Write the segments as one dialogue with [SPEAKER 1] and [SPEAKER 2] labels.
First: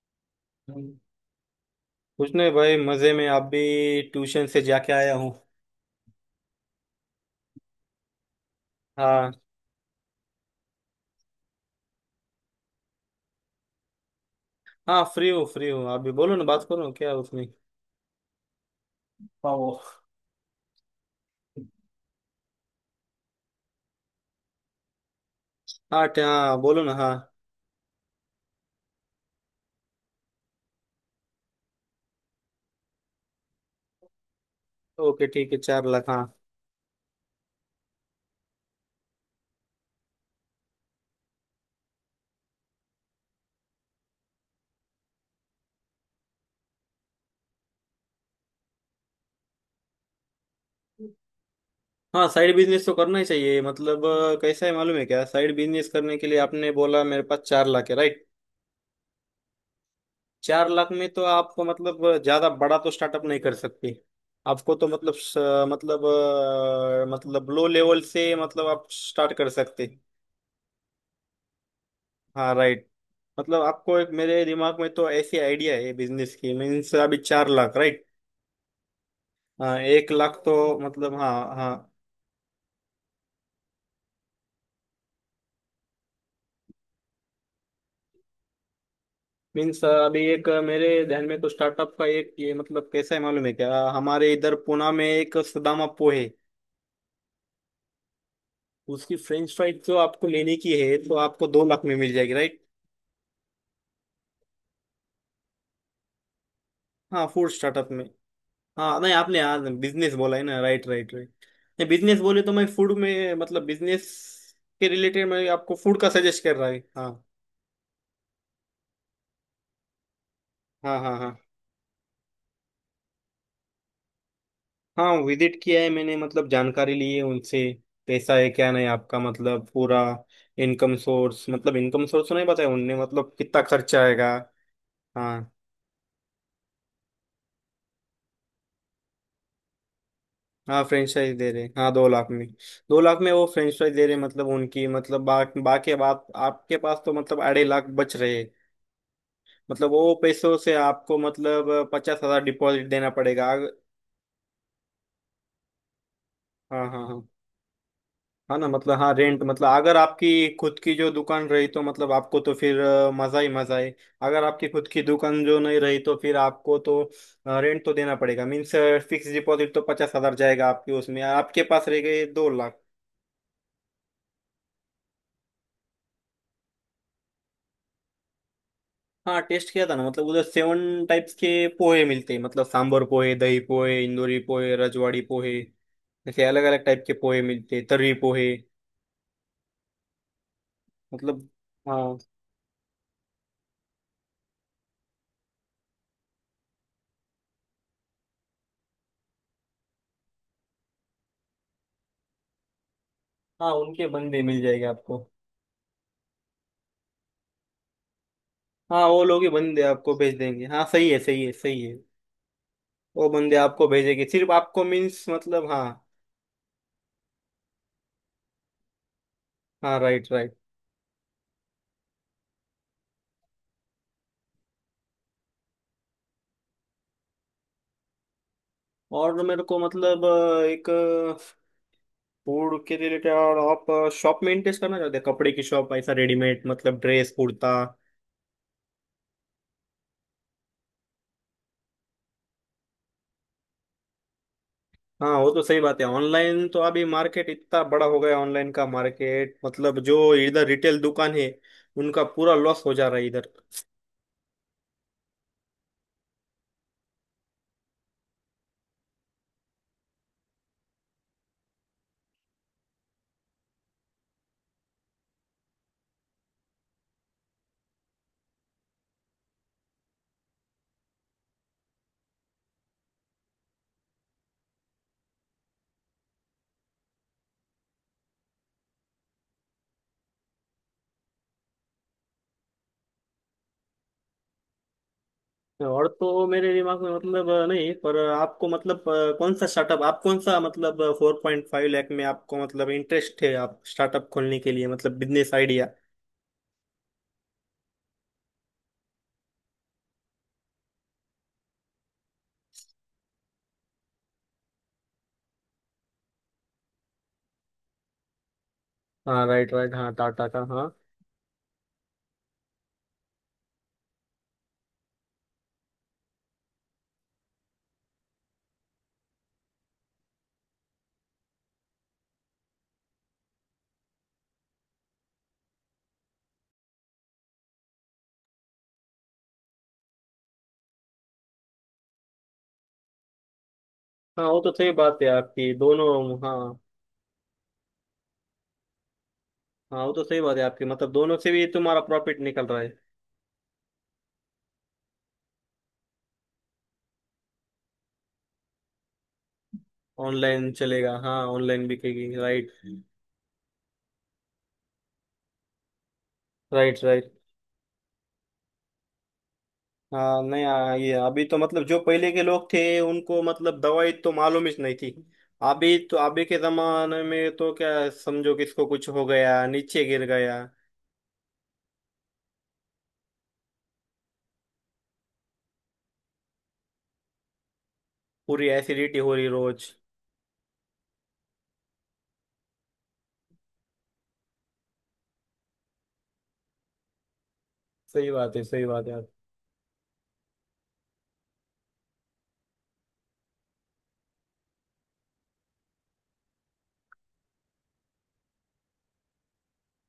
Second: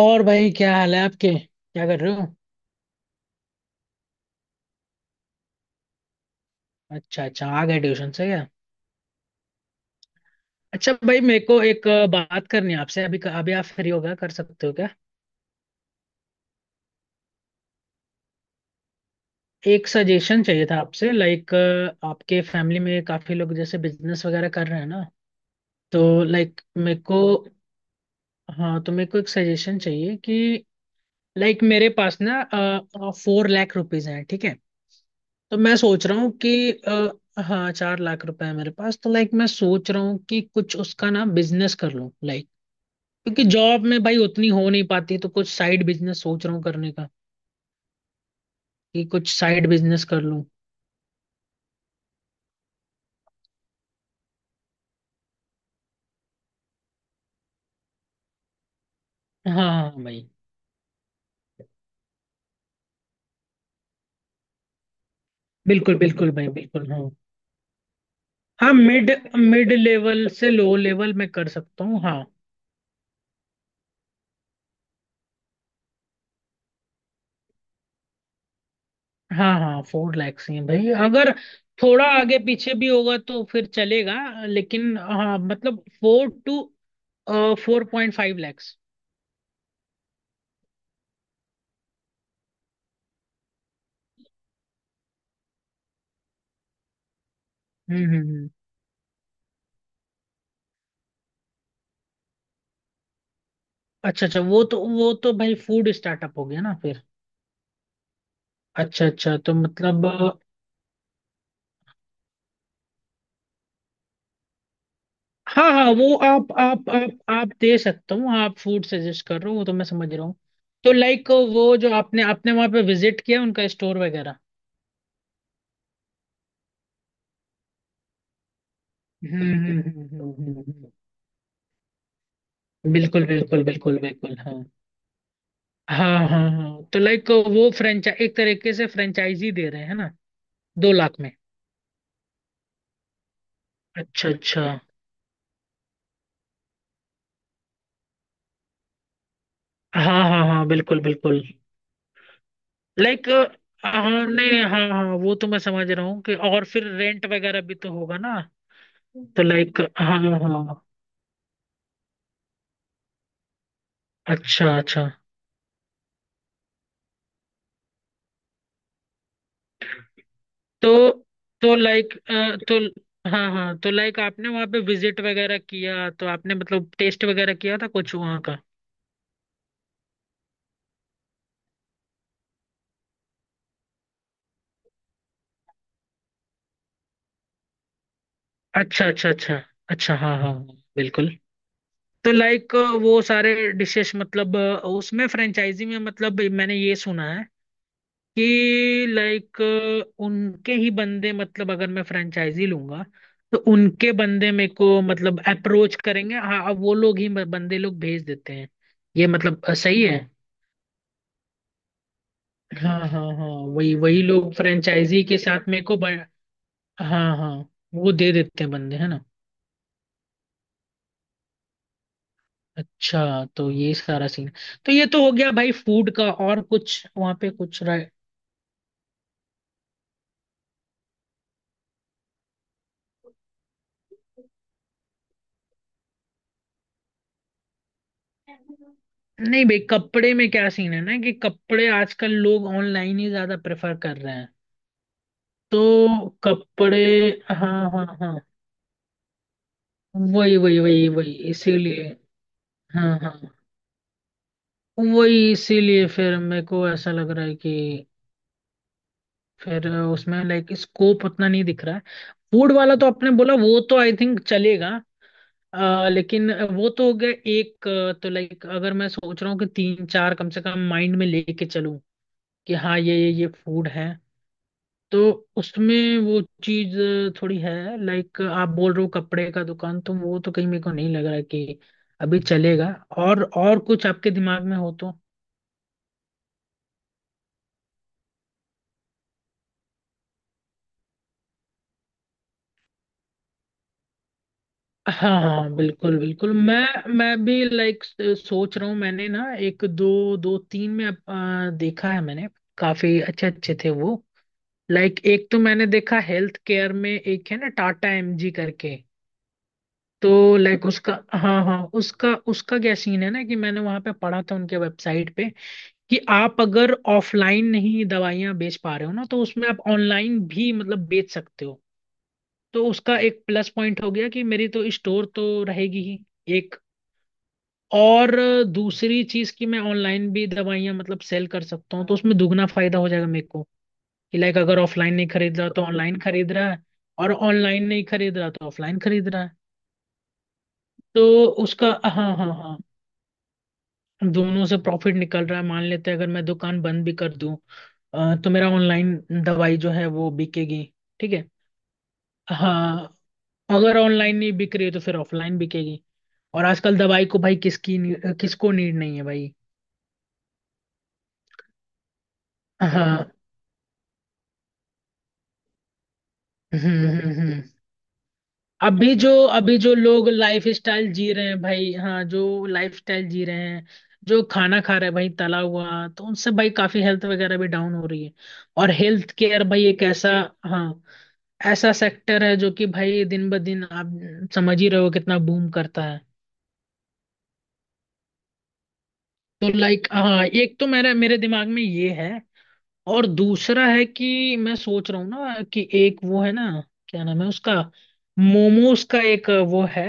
[SPEAKER 1] और भाई, क्या
[SPEAKER 2] कुछ
[SPEAKER 1] हाल है आपके? क्या कर रहे हो?
[SPEAKER 2] नहीं भाई, मजे में। आप भी ट्यूशन से जाके आया हूँ।
[SPEAKER 1] अच्छा अच्छा, आ गए ट्यूशन से क्या?
[SPEAKER 2] हाँ।
[SPEAKER 1] अच्छा भाई, मेरे को एक बात करनी है आपसे। अभी अभी आप फ्री हो? गया कर सकते हो क्या?
[SPEAKER 2] हाँ, फ्री हूँ, फ्री हूँ। आप भी बोलो ना, बात करो ना, क्या है उसमें? पाओ।
[SPEAKER 1] एक सजेशन चाहिए था आपसे लाइक। आपके फैमिली में काफी लोग जैसे बिजनेस वगैरह कर रहे हैं ना। तो
[SPEAKER 2] हाँ,
[SPEAKER 1] लाइक
[SPEAKER 2] बोलो ना।
[SPEAKER 1] मेरे
[SPEAKER 2] हाँ।
[SPEAKER 1] को, हाँ, तो मेरे को एक सजेशन चाहिए कि लाइक मेरे पास ना 4 लाख रुपीज हैं, ठीक है।
[SPEAKER 2] ओके, ठीक
[SPEAKER 1] तो
[SPEAKER 2] है,
[SPEAKER 1] मैं
[SPEAKER 2] चार
[SPEAKER 1] सोच
[SPEAKER 2] लाख
[SPEAKER 1] रहा हूँ
[SPEAKER 2] हाँ।
[SPEAKER 1] कि हाँ, 4 लाख रुपए है मेरे पास, तो लाइक मैं सोच रहा हूँ कि कुछ उसका ना बिजनेस कर लूँ लाइक। क्योंकि जॉब में भाई उतनी हो नहीं पाती, तो कुछ साइड बिजनेस सोच रहा हूँ करने का, कि कुछ साइड बिजनेस कर लूँ।
[SPEAKER 2] हाँ, साइड बिजनेस तो करना ही चाहिए। मतलब कैसा है मालूम है क्या? साइड बिजनेस करने के लिए आपने बोला मेरे पास 4 लाख है, राइट?
[SPEAKER 1] हाँ हाँ हाँ, भाई।
[SPEAKER 2] चार लाख में तो आप मतलब ज्यादा बड़ा तो स्टार्टअप नहीं कर सकते। आपको तो मतलब
[SPEAKER 1] बिल्कुल
[SPEAKER 2] मतलब
[SPEAKER 1] बिल्कुल भाई, बिल्कुल हाँ।
[SPEAKER 2] मतलब लो लेवल से मतलब
[SPEAKER 1] हाँ
[SPEAKER 2] आप
[SPEAKER 1] मिड
[SPEAKER 2] स्टार्ट कर
[SPEAKER 1] मिड
[SPEAKER 2] सकते।
[SPEAKER 1] लेवल से लो लेवल में कर सकता हूँ, हाँ।
[SPEAKER 2] हाँ, राइट। मतलब आपको एक मेरे दिमाग में तो ऐसी आइडिया है बिजनेस की। मीन्स अभी 4 लाख, राइट?
[SPEAKER 1] हाँ
[SPEAKER 2] हाँ,
[SPEAKER 1] हाँ,
[SPEAKER 2] एक
[SPEAKER 1] फोर
[SPEAKER 2] लाख
[SPEAKER 1] लैक्स ही हैं
[SPEAKER 2] तो
[SPEAKER 1] भाई,
[SPEAKER 2] मतलब, हाँ
[SPEAKER 1] अगर
[SPEAKER 2] हाँ।
[SPEAKER 1] थोड़ा आगे पीछे भी होगा तो फिर चलेगा, लेकिन हाँ, मतलब 4 to 4.5 लैक्स।
[SPEAKER 2] मीन्स अभी एक मेरे ध्यान में तो स्टार्टअप का एक ये मतलब कैसा है मालूम है क्या? हमारे इधर पुणे में एक सुदामा पो है।
[SPEAKER 1] हम्म हम्म हम्म।
[SPEAKER 2] उसकी फ्रेंच फ्राइज जो आपको लेने की है, तो आपको 2 लाख में मिल जाएगी, राइट।
[SPEAKER 1] अच्छा अच्छा, वो तो भाई फूड स्टार्टअप हो गया ना फिर।
[SPEAKER 2] हाँ, फूड स्टार्टअप में। हाँ
[SPEAKER 1] अच्छा
[SPEAKER 2] नहीं,
[SPEAKER 1] अच्छा,
[SPEAKER 2] आपने
[SPEAKER 1] तो
[SPEAKER 2] हाँ
[SPEAKER 1] मतलब
[SPEAKER 2] बिजनेस बोला है ना? Right right right. नहीं, बिजनेस बोले तो मैं फूड में, मतलब बिजनेस के रिलेटेड मैं
[SPEAKER 1] हाँ
[SPEAKER 2] आपको
[SPEAKER 1] हाँ,
[SPEAKER 2] फूड का
[SPEAKER 1] वो
[SPEAKER 2] सजेस्ट
[SPEAKER 1] आप
[SPEAKER 2] कर रहा है।
[SPEAKER 1] आप
[SPEAKER 2] हाँ
[SPEAKER 1] आप आप दे सकता हूँ। आप फूड सजेस्ट कर रहे हो, वो तो मैं समझ रहा हूँ। तो
[SPEAKER 2] हाँ हाँ
[SPEAKER 1] लाइक
[SPEAKER 2] हाँ।
[SPEAKER 1] वो जो आपने आपने वहां पे विजिट किया, उनका स्टोर वगैरह।
[SPEAKER 2] हाँ, विजिट किया है मैंने, मतलब जानकारी ली है उनसे। कैसा है क्या, नहीं आपका
[SPEAKER 1] हम्म
[SPEAKER 2] मतलब
[SPEAKER 1] हम्म
[SPEAKER 2] पूरा
[SPEAKER 1] हम्म, हम्म, हम्म, हम्म।
[SPEAKER 2] इनकम सोर्स, मतलब इनकम सोर्स तो नहीं बताया उनने,
[SPEAKER 1] बिल्कुल
[SPEAKER 2] मतलब कितना
[SPEAKER 1] बिल्कुल बिल्कुल
[SPEAKER 2] खर्चा आएगा।
[SPEAKER 1] बिल्कुल, हाँ।
[SPEAKER 2] हाँ।
[SPEAKER 1] हाँ हाँ हाँ हाँ। तो लाइक वो फ्रेंचाइज एक तरीके से फ्रेंचाइजी दे रहे हैं ना।
[SPEAKER 2] हाँ,
[SPEAKER 1] 2 लाख में।
[SPEAKER 2] फ्रेंचाइज दे रहे, हाँ, 2 लाख में। दो लाख में वो फ्रेंचाइज दे रहे,
[SPEAKER 1] अच्छा
[SPEAKER 2] मतलब
[SPEAKER 1] अच्छा।
[SPEAKER 2] उनकी मतलब बाकी बात, आपके पास तो मतलब 2.5 लाख बच रहे। मतलब वो
[SPEAKER 1] हाँ हाँ
[SPEAKER 2] पैसों
[SPEAKER 1] हाँ,
[SPEAKER 2] से
[SPEAKER 1] बिल्कुल
[SPEAKER 2] आपको
[SPEAKER 1] बिल्कुल
[SPEAKER 2] मतलब 50 हजार डिपॉजिट देना
[SPEAKER 1] लाइक।
[SPEAKER 2] पड़ेगा।
[SPEAKER 1] हाँ नहीं नहीं, हाँ हाँ, वो तो मैं समझ रहा हूँ कि, और
[SPEAKER 2] हाँ
[SPEAKER 1] फिर
[SPEAKER 2] हाँ हाँ।
[SPEAKER 1] रेंट वगैरह भी तो होगा ना।
[SPEAKER 2] हाँ ना, मतलब हाँ, रेंट
[SPEAKER 1] तो
[SPEAKER 2] मतलब
[SPEAKER 1] लाइक,
[SPEAKER 2] अगर
[SPEAKER 1] हाँ
[SPEAKER 2] आपकी खुद
[SPEAKER 1] हाँ।
[SPEAKER 2] की जो दुकान रही, तो मतलब आपको तो फिर मजा ही मजा है। अगर
[SPEAKER 1] अच्छा
[SPEAKER 2] आपकी खुद की
[SPEAKER 1] अच्छा,
[SPEAKER 2] दुकान जो नहीं रही, तो फिर आपको तो रेंट तो देना पड़ेगा। मीन्स फिक्स डिपॉजिट तो 50 हजार जाएगा आपके,
[SPEAKER 1] तो
[SPEAKER 2] उसमें आपके
[SPEAKER 1] तो
[SPEAKER 2] पास रह
[SPEAKER 1] लाइक
[SPEAKER 2] गए दो
[SPEAKER 1] तो।
[SPEAKER 2] लाख
[SPEAKER 1] हाँ हाँ, तो लाइक आपने वहाँ पे विजिट वगैरह किया, तो आपने मतलब टेस्ट वगैरह किया था कुछ वहाँ का?
[SPEAKER 2] हाँ, टेस्ट किया था ना, मतलब उधर 7 टाइप्स के पोहे मिलते हैं, मतलब सांभर पोहे, दही पोहे, इंदूरी पोहे, रजवाड़ी पोहे, ऐसे अलग अलग टाइप के पोहे मिलते हैं, तर्री पोहे।
[SPEAKER 1] अच्छा अच्छा अच्छा। अच्छा हाँ हाँ हाँ, बिल्कुल।
[SPEAKER 2] मतलब, हाँ।
[SPEAKER 1] तो लाइक वो सारे डिशेस, मतलब उसमें फ्रेंचाइजी में, मतलब मैंने ये सुना है कि लाइक उनके ही बंदे, मतलब अगर मैं फ्रेंचाइजी लूंगा तो
[SPEAKER 2] हाँ, उनके
[SPEAKER 1] उनके
[SPEAKER 2] बंदे
[SPEAKER 1] बंदे
[SPEAKER 2] मिल
[SPEAKER 1] मेरे
[SPEAKER 2] जाएंगे
[SPEAKER 1] को
[SPEAKER 2] आपको।
[SPEAKER 1] मतलब अप्रोच करेंगे। हाँ, अब वो लोग ही बंदे लोग भेज देते हैं।
[SPEAKER 2] हाँ, वो
[SPEAKER 1] ये
[SPEAKER 2] लोग ही
[SPEAKER 1] मतलब
[SPEAKER 2] बंदे
[SPEAKER 1] सही
[SPEAKER 2] आपको
[SPEAKER 1] है।
[SPEAKER 2] भेज देंगे। हाँ, सही है सही है सही है।
[SPEAKER 1] हाँ हाँ
[SPEAKER 2] वो
[SPEAKER 1] हाँ,
[SPEAKER 2] बंदे आपको
[SPEAKER 1] वही वही
[SPEAKER 2] भेजेंगे, सिर्फ
[SPEAKER 1] लोग
[SPEAKER 2] आपको,
[SPEAKER 1] फ्रेंचाइजी
[SPEAKER 2] मीन्स
[SPEAKER 1] के साथ
[SPEAKER 2] मतलब
[SPEAKER 1] मेरे
[SPEAKER 2] हाँ।
[SPEAKER 1] को हाँ हाँ, वो दे देते हैं बंदे, है ना?
[SPEAKER 2] हाँ, राइट राइट।
[SPEAKER 1] अच्छा, तो ये सारा सीन, तो ये तो हो गया भाई फूड का। और कुछ वहाँ पे? कुछ?
[SPEAKER 2] और मेरे को मतलब एक फूड के रिलेटेड, और आप शॉप मेंटेन करना चाहते हैं, कपड़े की शॉप, ऐसा रेडीमेड, मतलब ड्रेस कुर्ता।
[SPEAKER 1] नहीं भाई, कपड़े में क्या सीन है ना कि कपड़े आजकल लोग ऑनलाइन ही ज्यादा प्रेफर कर रहे हैं।
[SPEAKER 2] हाँ, वो तो सही बात है,
[SPEAKER 1] तो
[SPEAKER 2] ऑनलाइन तो
[SPEAKER 1] कपड़े,
[SPEAKER 2] अभी मार्केट इतना
[SPEAKER 1] हाँ हाँ
[SPEAKER 2] बड़ा हो गया,
[SPEAKER 1] हाँ,
[SPEAKER 2] ऑनलाइन का मार्केट, मतलब जो
[SPEAKER 1] वही
[SPEAKER 2] इधर
[SPEAKER 1] वही
[SPEAKER 2] रिटेल
[SPEAKER 1] वही वही
[SPEAKER 2] दुकान है,
[SPEAKER 1] इसीलिए।
[SPEAKER 2] उनका पूरा लॉस हो जा रहा
[SPEAKER 1] हाँ
[SPEAKER 2] है
[SPEAKER 1] हाँ,
[SPEAKER 2] इधर।
[SPEAKER 1] वही इसीलिए फिर मेरे को ऐसा लग रहा है कि फिर उसमें लाइक स्कोप उतना नहीं दिख रहा है। फूड वाला तो आपने बोला, वो तो आई थिंक चलेगा। लेकिन वो तो हो गया एक। तो लाइक अगर मैं सोच रहा हूँ कि तीन चार कम से कम माइंड में लेके चलूं, कि हाँ, ये फूड है, तो उसमें वो चीज थोड़ी है। लाइक आप बोल रहे हो कपड़े का दुकान, तो वो तो कहीं मेरे को नहीं लग रहा है कि अभी चलेगा। और कुछ आपके दिमाग में हो तो?
[SPEAKER 2] और तो मेरे दिमाग में मतलब नहीं, पर आपको मतलब कौन सा स्टार्टअप, आप कौन सा मतलब 4.5 लाख में आपको मतलब इंटरेस्ट है? आप स्टार्टअप खोलने के लिए, मतलब
[SPEAKER 1] हाँ
[SPEAKER 2] बिजनेस
[SPEAKER 1] हाँ,
[SPEAKER 2] आइडिया।
[SPEAKER 1] बिल्कुल बिल्कुल। मैं भी लाइक सोच रहा हूँ, मैंने ना एक दो दो तीन में देखा है मैंने, काफी अच्छे अच्छे थे वो। लाइक एक तो मैंने देखा हेल्थ केयर में एक है ना टाटा एमजी करके।
[SPEAKER 2] हाँ, राइट राइट, हाँ,
[SPEAKER 1] तो
[SPEAKER 2] टाटा का,
[SPEAKER 1] लाइक
[SPEAKER 2] हाँ।
[SPEAKER 1] उसका, हाँ हाँ, उसका उसका क्या सीन है ना कि मैंने वहां पे पढ़ा था उनके वेबसाइट पे कि आप अगर ऑफलाइन नहीं दवाइयां बेच पा रहे हो ना, तो उसमें आप ऑनलाइन भी मतलब बेच सकते हो। तो उसका एक प्लस पॉइंट हो गया, कि मेरी तो स्टोर तो रहेगी ही एक, और दूसरी चीज कि मैं ऑनलाइन भी दवाइयां मतलब सेल कर सकता हूँ, तो उसमें दुगना फायदा हो जाएगा मेरे को। कि
[SPEAKER 2] हाँ,
[SPEAKER 1] लाइक
[SPEAKER 2] वो तो
[SPEAKER 1] अगर
[SPEAKER 2] सही
[SPEAKER 1] ऑफलाइन
[SPEAKER 2] बात
[SPEAKER 1] नहीं
[SPEAKER 2] है
[SPEAKER 1] खरीद रहा
[SPEAKER 2] आपकी,
[SPEAKER 1] तो ऑनलाइन
[SPEAKER 2] दोनों।
[SPEAKER 1] खरीद रहा
[SPEAKER 2] हाँ।
[SPEAKER 1] है, और ऑनलाइन नहीं खरीद रहा तो ऑफलाइन खरीद रहा है।
[SPEAKER 2] हाँ, वो तो सही बात है आपकी, मतलब
[SPEAKER 1] तो
[SPEAKER 2] दोनों से भी
[SPEAKER 1] उसका,
[SPEAKER 2] तुम्हारा
[SPEAKER 1] हाँ
[SPEAKER 2] प्रॉफिट
[SPEAKER 1] हाँ
[SPEAKER 2] निकल
[SPEAKER 1] हाँ,
[SPEAKER 2] रहा है।
[SPEAKER 1] दोनों से प्रॉफिट निकल रहा है। मान लेते हैं अगर मैं दुकान बंद भी कर दूं, तो मेरा ऑनलाइन दवाई जो है वो
[SPEAKER 2] ऑनलाइन
[SPEAKER 1] बिकेगी।
[SPEAKER 2] चलेगा,
[SPEAKER 1] ठीक
[SPEAKER 2] हाँ,
[SPEAKER 1] है,
[SPEAKER 2] ऑनलाइन बिकेगी, राइट।
[SPEAKER 1] हाँ। अगर ऑनलाइन नहीं बिक रही है तो फिर ऑफलाइन बिकेगी। और आजकल
[SPEAKER 2] राइट
[SPEAKER 1] दवाई
[SPEAKER 2] राइट।
[SPEAKER 1] को भाई किसको नीड नहीं है भाई,
[SPEAKER 2] हाँ नहीं, हाँ, ये अभी तो मतलब जो पहले के लोग थे
[SPEAKER 1] हाँ।
[SPEAKER 2] उनको मतलब दवाई तो मालूम ही नहीं थी। अभी तो अभी के
[SPEAKER 1] हम्म
[SPEAKER 2] जमाने
[SPEAKER 1] हम्म
[SPEAKER 2] में
[SPEAKER 1] हम्म।
[SPEAKER 2] तो क्या समझो, किसको कुछ
[SPEAKER 1] अभी
[SPEAKER 2] हो
[SPEAKER 1] जो
[SPEAKER 2] गया,
[SPEAKER 1] अभी जो
[SPEAKER 2] नीचे गिर
[SPEAKER 1] लोग
[SPEAKER 2] गया।
[SPEAKER 1] लाइफ स्टाइल जी रहे हैं भाई, हाँ, जो लाइफ स्टाइल जी रहे हैं, जो खाना खा रहे हैं भाई तला हुआ, तो उनसे भाई काफी हेल्थ वगैरह भी डाउन हो रही है।
[SPEAKER 2] पूरी
[SPEAKER 1] और
[SPEAKER 2] एसिडिटी
[SPEAKER 1] हेल्थ
[SPEAKER 2] हो रही
[SPEAKER 1] केयर भाई
[SPEAKER 2] रोज।
[SPEAKER 1] एक ऐसा, हाँ, ऐसा सेक्टर है जो कि भाई दिन ब दिन, आप समझ ही रहे हो कितना बूम करता है।
[SPEAKER 2] सही बात है सही बात है।
[SPEAKER 1] तो लाइक, हाँ, एक तो मेरा मेरे दिमाग में ये है, और दूसरा है कि मैं सोच रहा हूँ ना कि एक वो है ना, क्या नाम है उसका, मोमोज का एक वो है,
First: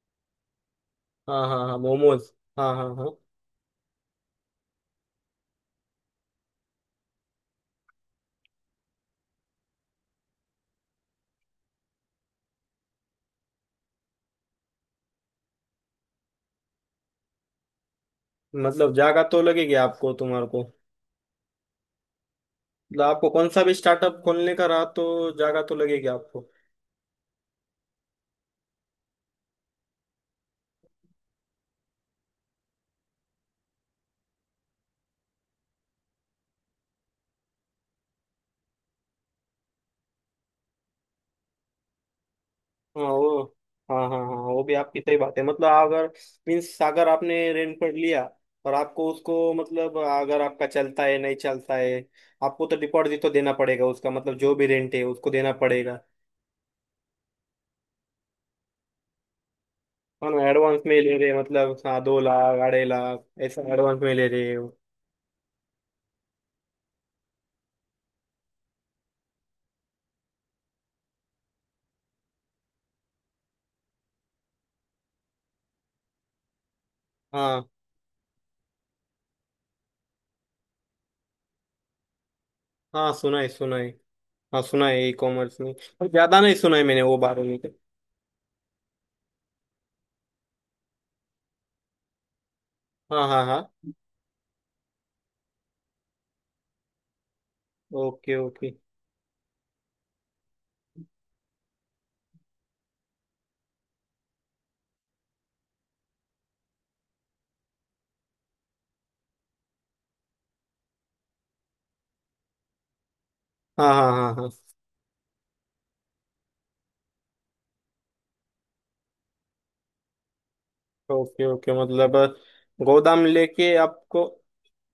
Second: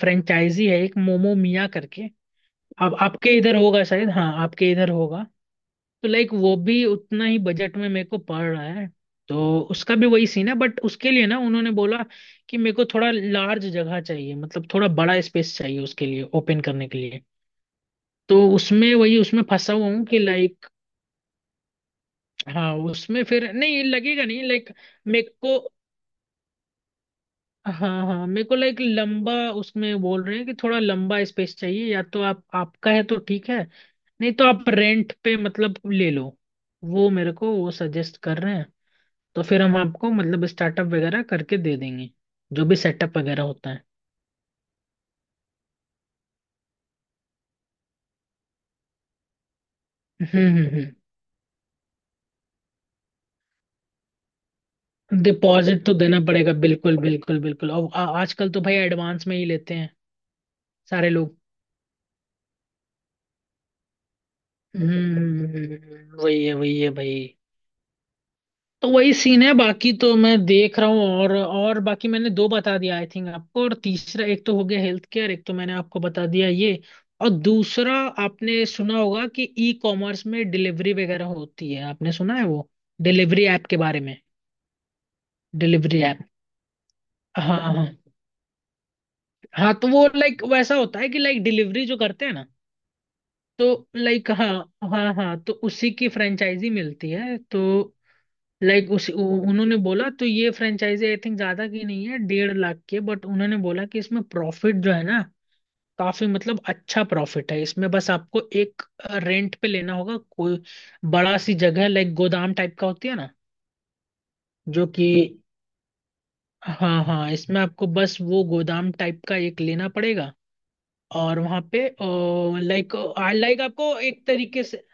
[SPEAKER 1] फ्रेंचाइजी है एक मोमो
[SPEAKER 2] हाँ हाँ
[SPEAKER 1] मिया
[SPEAKER 2] हाँ,
[SPEAKER 1] करके।
[SPEAKER 2] मोमोज। हाँ हाँ
[SPEAKER 1] अब
[SPEAKER 2] हाँ।
[SPEAKER 1] आपके इधर होगा शायद, हाँ, आपके इधर होगा। तो लाइक वो भी उतना ही बजट में मेरे को पड़ रहा है, तो उसका भी वही सीन है। बट उसके लिए ना उन्होंने बोला कि मेरे को थोड़ा लार्ज जगह चाहिए, मतलब थोड़ा बड़ा स्पेस चाहिए उसके लिए ओपन करने के लिए। तो
[SPEAKER 2] मतलब
[SPEAKER 1] उसमें वही,
[SPEAKER 2] जागा तो
[SPEAKER 1] उसमें
[SPEAKER 2] लगेगी
[SPEAKER 1] फंसा हुआ हूँ
[SPEAKER 2] आपको,
[SPEAKER 1] कि
[SPEAKER 2] तुम्हारे को।
[SPEAKER 1] लाइक, हाँ,
[SPEAKER 2] मतलब
[SPEAKER 1] उसमें
[SPEAKER 2] आपको कौन
[SPEAKER 1] फिर
[SPEAKER 2] सा भी
[SPEAKER 1] नहीं
[SPEAKER 2] स्टार्टअप
[SPEAKER 1] लगेगा, नहीं
[SPEAKER 2] खोलने का
[SPEAKER 1] लाइक
[SPEAKER 2] रहा, तो
[SPEAKER 1] मेरे को।
[SPEAKER 2] जागा तो लगेगी आपको।
[SPEAKER 1] हाँ हाँ, मेरे को लाइक लंबा, उसमें बोल रहे हैं कि थोड़ा लंबा स्पेस चाहिए, या तो आप आपका है तो ठीक है, नहीं तो आप रेंट पे मतलब ले लो, वो मेरे को वो सजेस्ट कर रहे हैं, तो फिर हम आपको मतलब स्टार्टअप वगैरह करके दे देंगे, जो भी
[SPEAKER 2] हाँ,
[SPEAKER 1] सेटअप
[SPEAKER 2] वो,
[SPEAKER 1] वगैरह होता है।
[SPEAKER 2] हाँ हाँ हाँ, वो भी आपकी सही बात है, मतलब अगर मीन्स, अगर आपने रेनकोट लिया, और आपको उसको, मतलब अगर आपका
[SPEAKER 1] हम्म।
[SPEAKER 2] चलता है नहीं चलता है, आपको तो डिपॉजिट तो देना पड़ेगा उसका, मतलब जो भी रेंट है उसको देना
[SPEAKER 1] डिपॉजिट तो
[SPEAKER 2] पड़ेगा।
[SPEAKER 1] देना पड़ेगा, बिल्कुल बिल्कुल बिल्कुल, और आजकल तो भाई एडवांस में ही लेते हैं
[SPEAKER 2] है ना, एडवांस में ही
[SPEAKER 1] सारे
[SPEAKER 2] ले रहे
[SPEAKER 1] लोग।
[SPEAKER 2] हैं, मतलब हाँ, 2 लाख 2.5 लाख ऐसा एडवांस में ले रहे हो।
[SPEAKER 1] हम्म। वही है भाई, तो वही सीन है। बाकी तो मैं देख रहा हूँ, और बाकी मैंने दो बता दिया आई थिंक आपको। और तीसरा, एक तो हो गया हेल्थ केयर, एक तो मैंने आपको बता दिया ये, और
[SPEAKER 2] हाँ
[SPEAKER 1] दूसरा, आपने सुना होगा कि ई कॉमर्स में डिलीवरी वगैरह होती है? आपने सुना है वो
[SPEAKER 2] हाँ, सुना
[SPEAKER 1] डिलीवरी
[SPEAKER 2] है
[SPEAKER 1] ऐप
[SPEAKER 2] सुना
[SPEAKER 1] के
[SPEAKER 2] है।
[SPEAKER 1] बारे में?
[SPEAKER 2] हाँ, सुना है ई कॉमर्स में,
[SPEAKER 1] डिलीवरी
[SPEAKER 2] पर
[SPEAKER 1] ऐप,
[SPEAKER 2] ज्यादा नहीं सुना है मैंने वो बारे में।
[SPEAKER 1] हाँ हाँ हाँ। तो वो लाइक वैसा होता है कि लाइक डिलीवरी जो करते हैं ना,
[SPEAKER 2] हाँ हाँ हाँ।
[SPEAKER 1] तो लाइक, हाँ हाँ हाँ, तो उसी की फ्रेंचाइजी मिलती है। तो
[SPEAKER 2] ओके ओके।
[SPEAKER 1] लाइक उन्होंने बोला तो ये फ्रेंचाइजी आई थिंक ज्यादा की नहीं है, 1.5 लाख की है। बट उन्होंने बोला कि इसमें प्रॉफिट जो है ना काफी, मतलब अच्छा प्रॉफिट है इसमें, बस आपको एक रेंट पे लेना होगा कोई बड़ा सी जगह, लाइक गोदाम टाइप का होती है ना,
[SPEAKER 2] हाँ हाँ हाँ हाँ।
[SPEAKER 1] जो कि, हाँ हाँ, इसमें आपको बस वो गोदाम टाइप का एक लेना पड़ेगा। और
[SPEAKER 2] ओके
[SPEAKER 1] वहां
[SPEAKER 2] ओके,
[SPEAKER 1] पे
[SPEAKER 2] मतलब
[SPEAKER 1] लाइक
[SPEAKER 2] गोदाम
[SPEAKER 1] लाइक
[SPEAKER 2] लेके
[SPEAKER 1] आपको
[SPEAKER 2] आपको।
[SPEAKER 1] एक तरीके से,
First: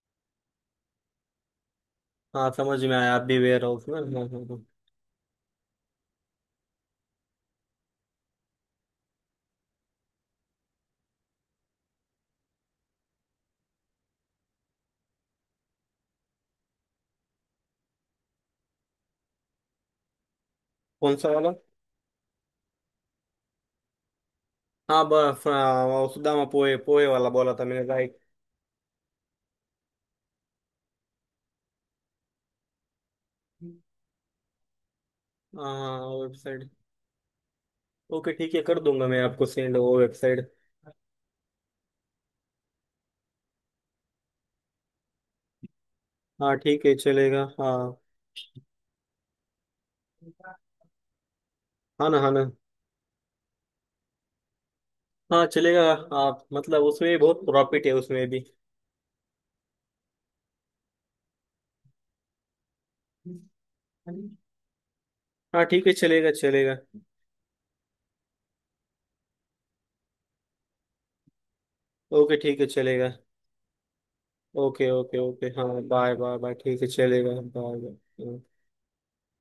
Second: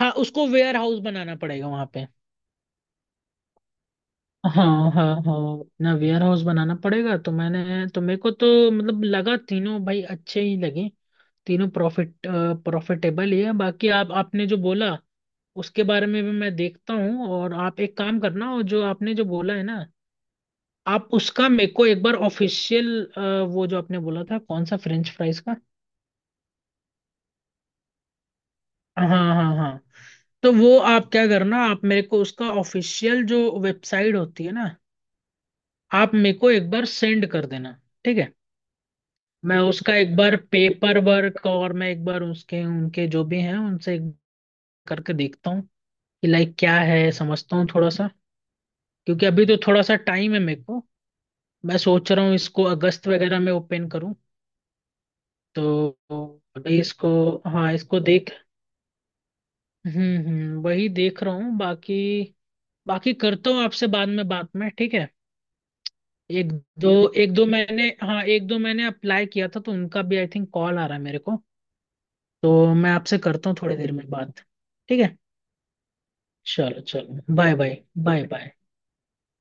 [SPEAKER 1] हाँ, उसको वेयर हाउस बनाना पड़ेगा वहां पे।
[SPEAKER 2] हाँ, समझ में आया, आप भी वेयर हाउस में।
[SPEAKER 1] हाँ हाँ हाँ, अपना वेयर हाउस बनाना पड़ेगा। तो मैंने तो, मेरे को तो मतलब लगा तीनों भाई अच्छे ही लगे, तीनों प्रॉफिटेबल ही है। बाकी आप आपने जो बोला, उसके बारे में भी मैं देखता हूँ। और आप एक काम करना, और जो आपने जो बोला है ना, आप
[SPEAKER 2] कौन सा
[SPEAKER 1] उसका
[SPEAKER 2] वाला?
[SPEAKER 1] मेरे को एक बार ऑफिशियल, वो जो आपने बोला था, कौन सा?
[SPEAKER 2] हाँ
[SPEAKER 1] फ्रेंच फ्राइज
[SPEAKER 2] बस,
[SPEAKER 1] का?
[SPEAKER 2] हाँ, वो सुदामा पोहे पोहे वाला बोला था मैंने, राइट।
[SPEAKER 1] हाँ हाँ हाँ हाँ। तो वो आप क्या करना, आप मेरे को उसका ऑफिशियल जो वेबसाइट होती है ना,
[SPEAKER 2] हाँ,
[SPEAKER 1] आप मेरे को
[SPEAKER 2] वेबसाइट।
[SPEAKER 1] एक बार सेंड कर देना, ठीक
[SPEAKER 2] ओके,
[SPEAKER 1] है?
[SPEAKER 2] ठीक है, कर दूंगा मैं आपको
[SPEAKER 1] मैं
[SPEAKER 2] सेंड
[SPEAKER 1] उसका
[SPEAKER 2] वो
[SPEAKER 1] एक बार
[SPEAKER 2] वेबसाइट।
[SPEAKER 1] पेपर वर्क, और मैं एक बार उसके उनके जो भी हैं उनसे एक करके देखता हूँ कि लाइक
[SPEAKER 2] हाँ,
[SPEAKER 1] क्या
[SPEAKER 2] ठीक है,
[SPEAKER 1] है,
[SPEAKER 2] चलेगा,
[SPEAKER 1] समझता हूँ थोड़ा
[SPEAKER 2] हाँ।
[SPEAKER 1] सा। क्योंकि अभी तो थोड़ा सा टाइम है मेरे को, मैं
[SPEAKER 2] हाँ
[SPEAKER 1] सोच
[SPEAKER 2] ना,
[SPEAKER 1] रहा
[SPEAKER 2] हाँ
[SPEAKER 1] हूँ
[SPEAKER 2] ना।
[SPEAKER 1] इसको अगस्त वगैरह में ओपन करूँ।
[SPEAKER 2] हाँ, चलेगा,
[SPEAKER 1] तो
[SPEAKER 2] आप
[SPEAKER 1] अभी
[SPEAKER 2] मतलब
[SPEAKER 1] इसको,
[SPEAKER 2] उसमें बहुत
[SPEAKER 1] हाँ,
[SPEAKER 2] प्रॉफिट है
[SPEAKER 1] इसको
[SPEAKER 2] उसमें
[SPEAKER 1] देख,
[SPEAKER 2] भी।
[SPEAKER 1] हम्म, वही देख रहा हूँ। बाकी बाकी करता हूँ आपसे बाद में बात में, ठीक है?
[SPEAKER 2] हाँ, ठीक है, चलेगा
[SPEAKER 1] एक
[SPEAKER 2] चलेगा।
[SPEAKER 1] दो एक दो मैंने, हाँ, एक दो मैंने अप्लाई किया था तो उनका भी आई थिंक कॉल आ रहा है मेरे को।
[SPEAKER 2] ओके, ठीक है,
[SPEAKER 1] तो मैं
[SPEAKER 2] चलेगा।
[SPEAKER 1] आपसे करता हूँ थोड़ी देर में बात।
[SPEAKER 2] ओके
[SPEAKER 1] ठीक है,
[SPEAKER 2] ओके ओके, हाँ, बाय बाय बाय, ठीक
[SPEAKER 1] चलो
[SPEAKER 2] है,
[SPEAKER 1] चलो,
[SPEAKER 2] चलेगा,
[SPEAKER 1] bye bye
[SPEAKER 2] bye
[SPEAKER 1] bye
[SPEAKER 2] bye.
[SPEAKER 1] Bye.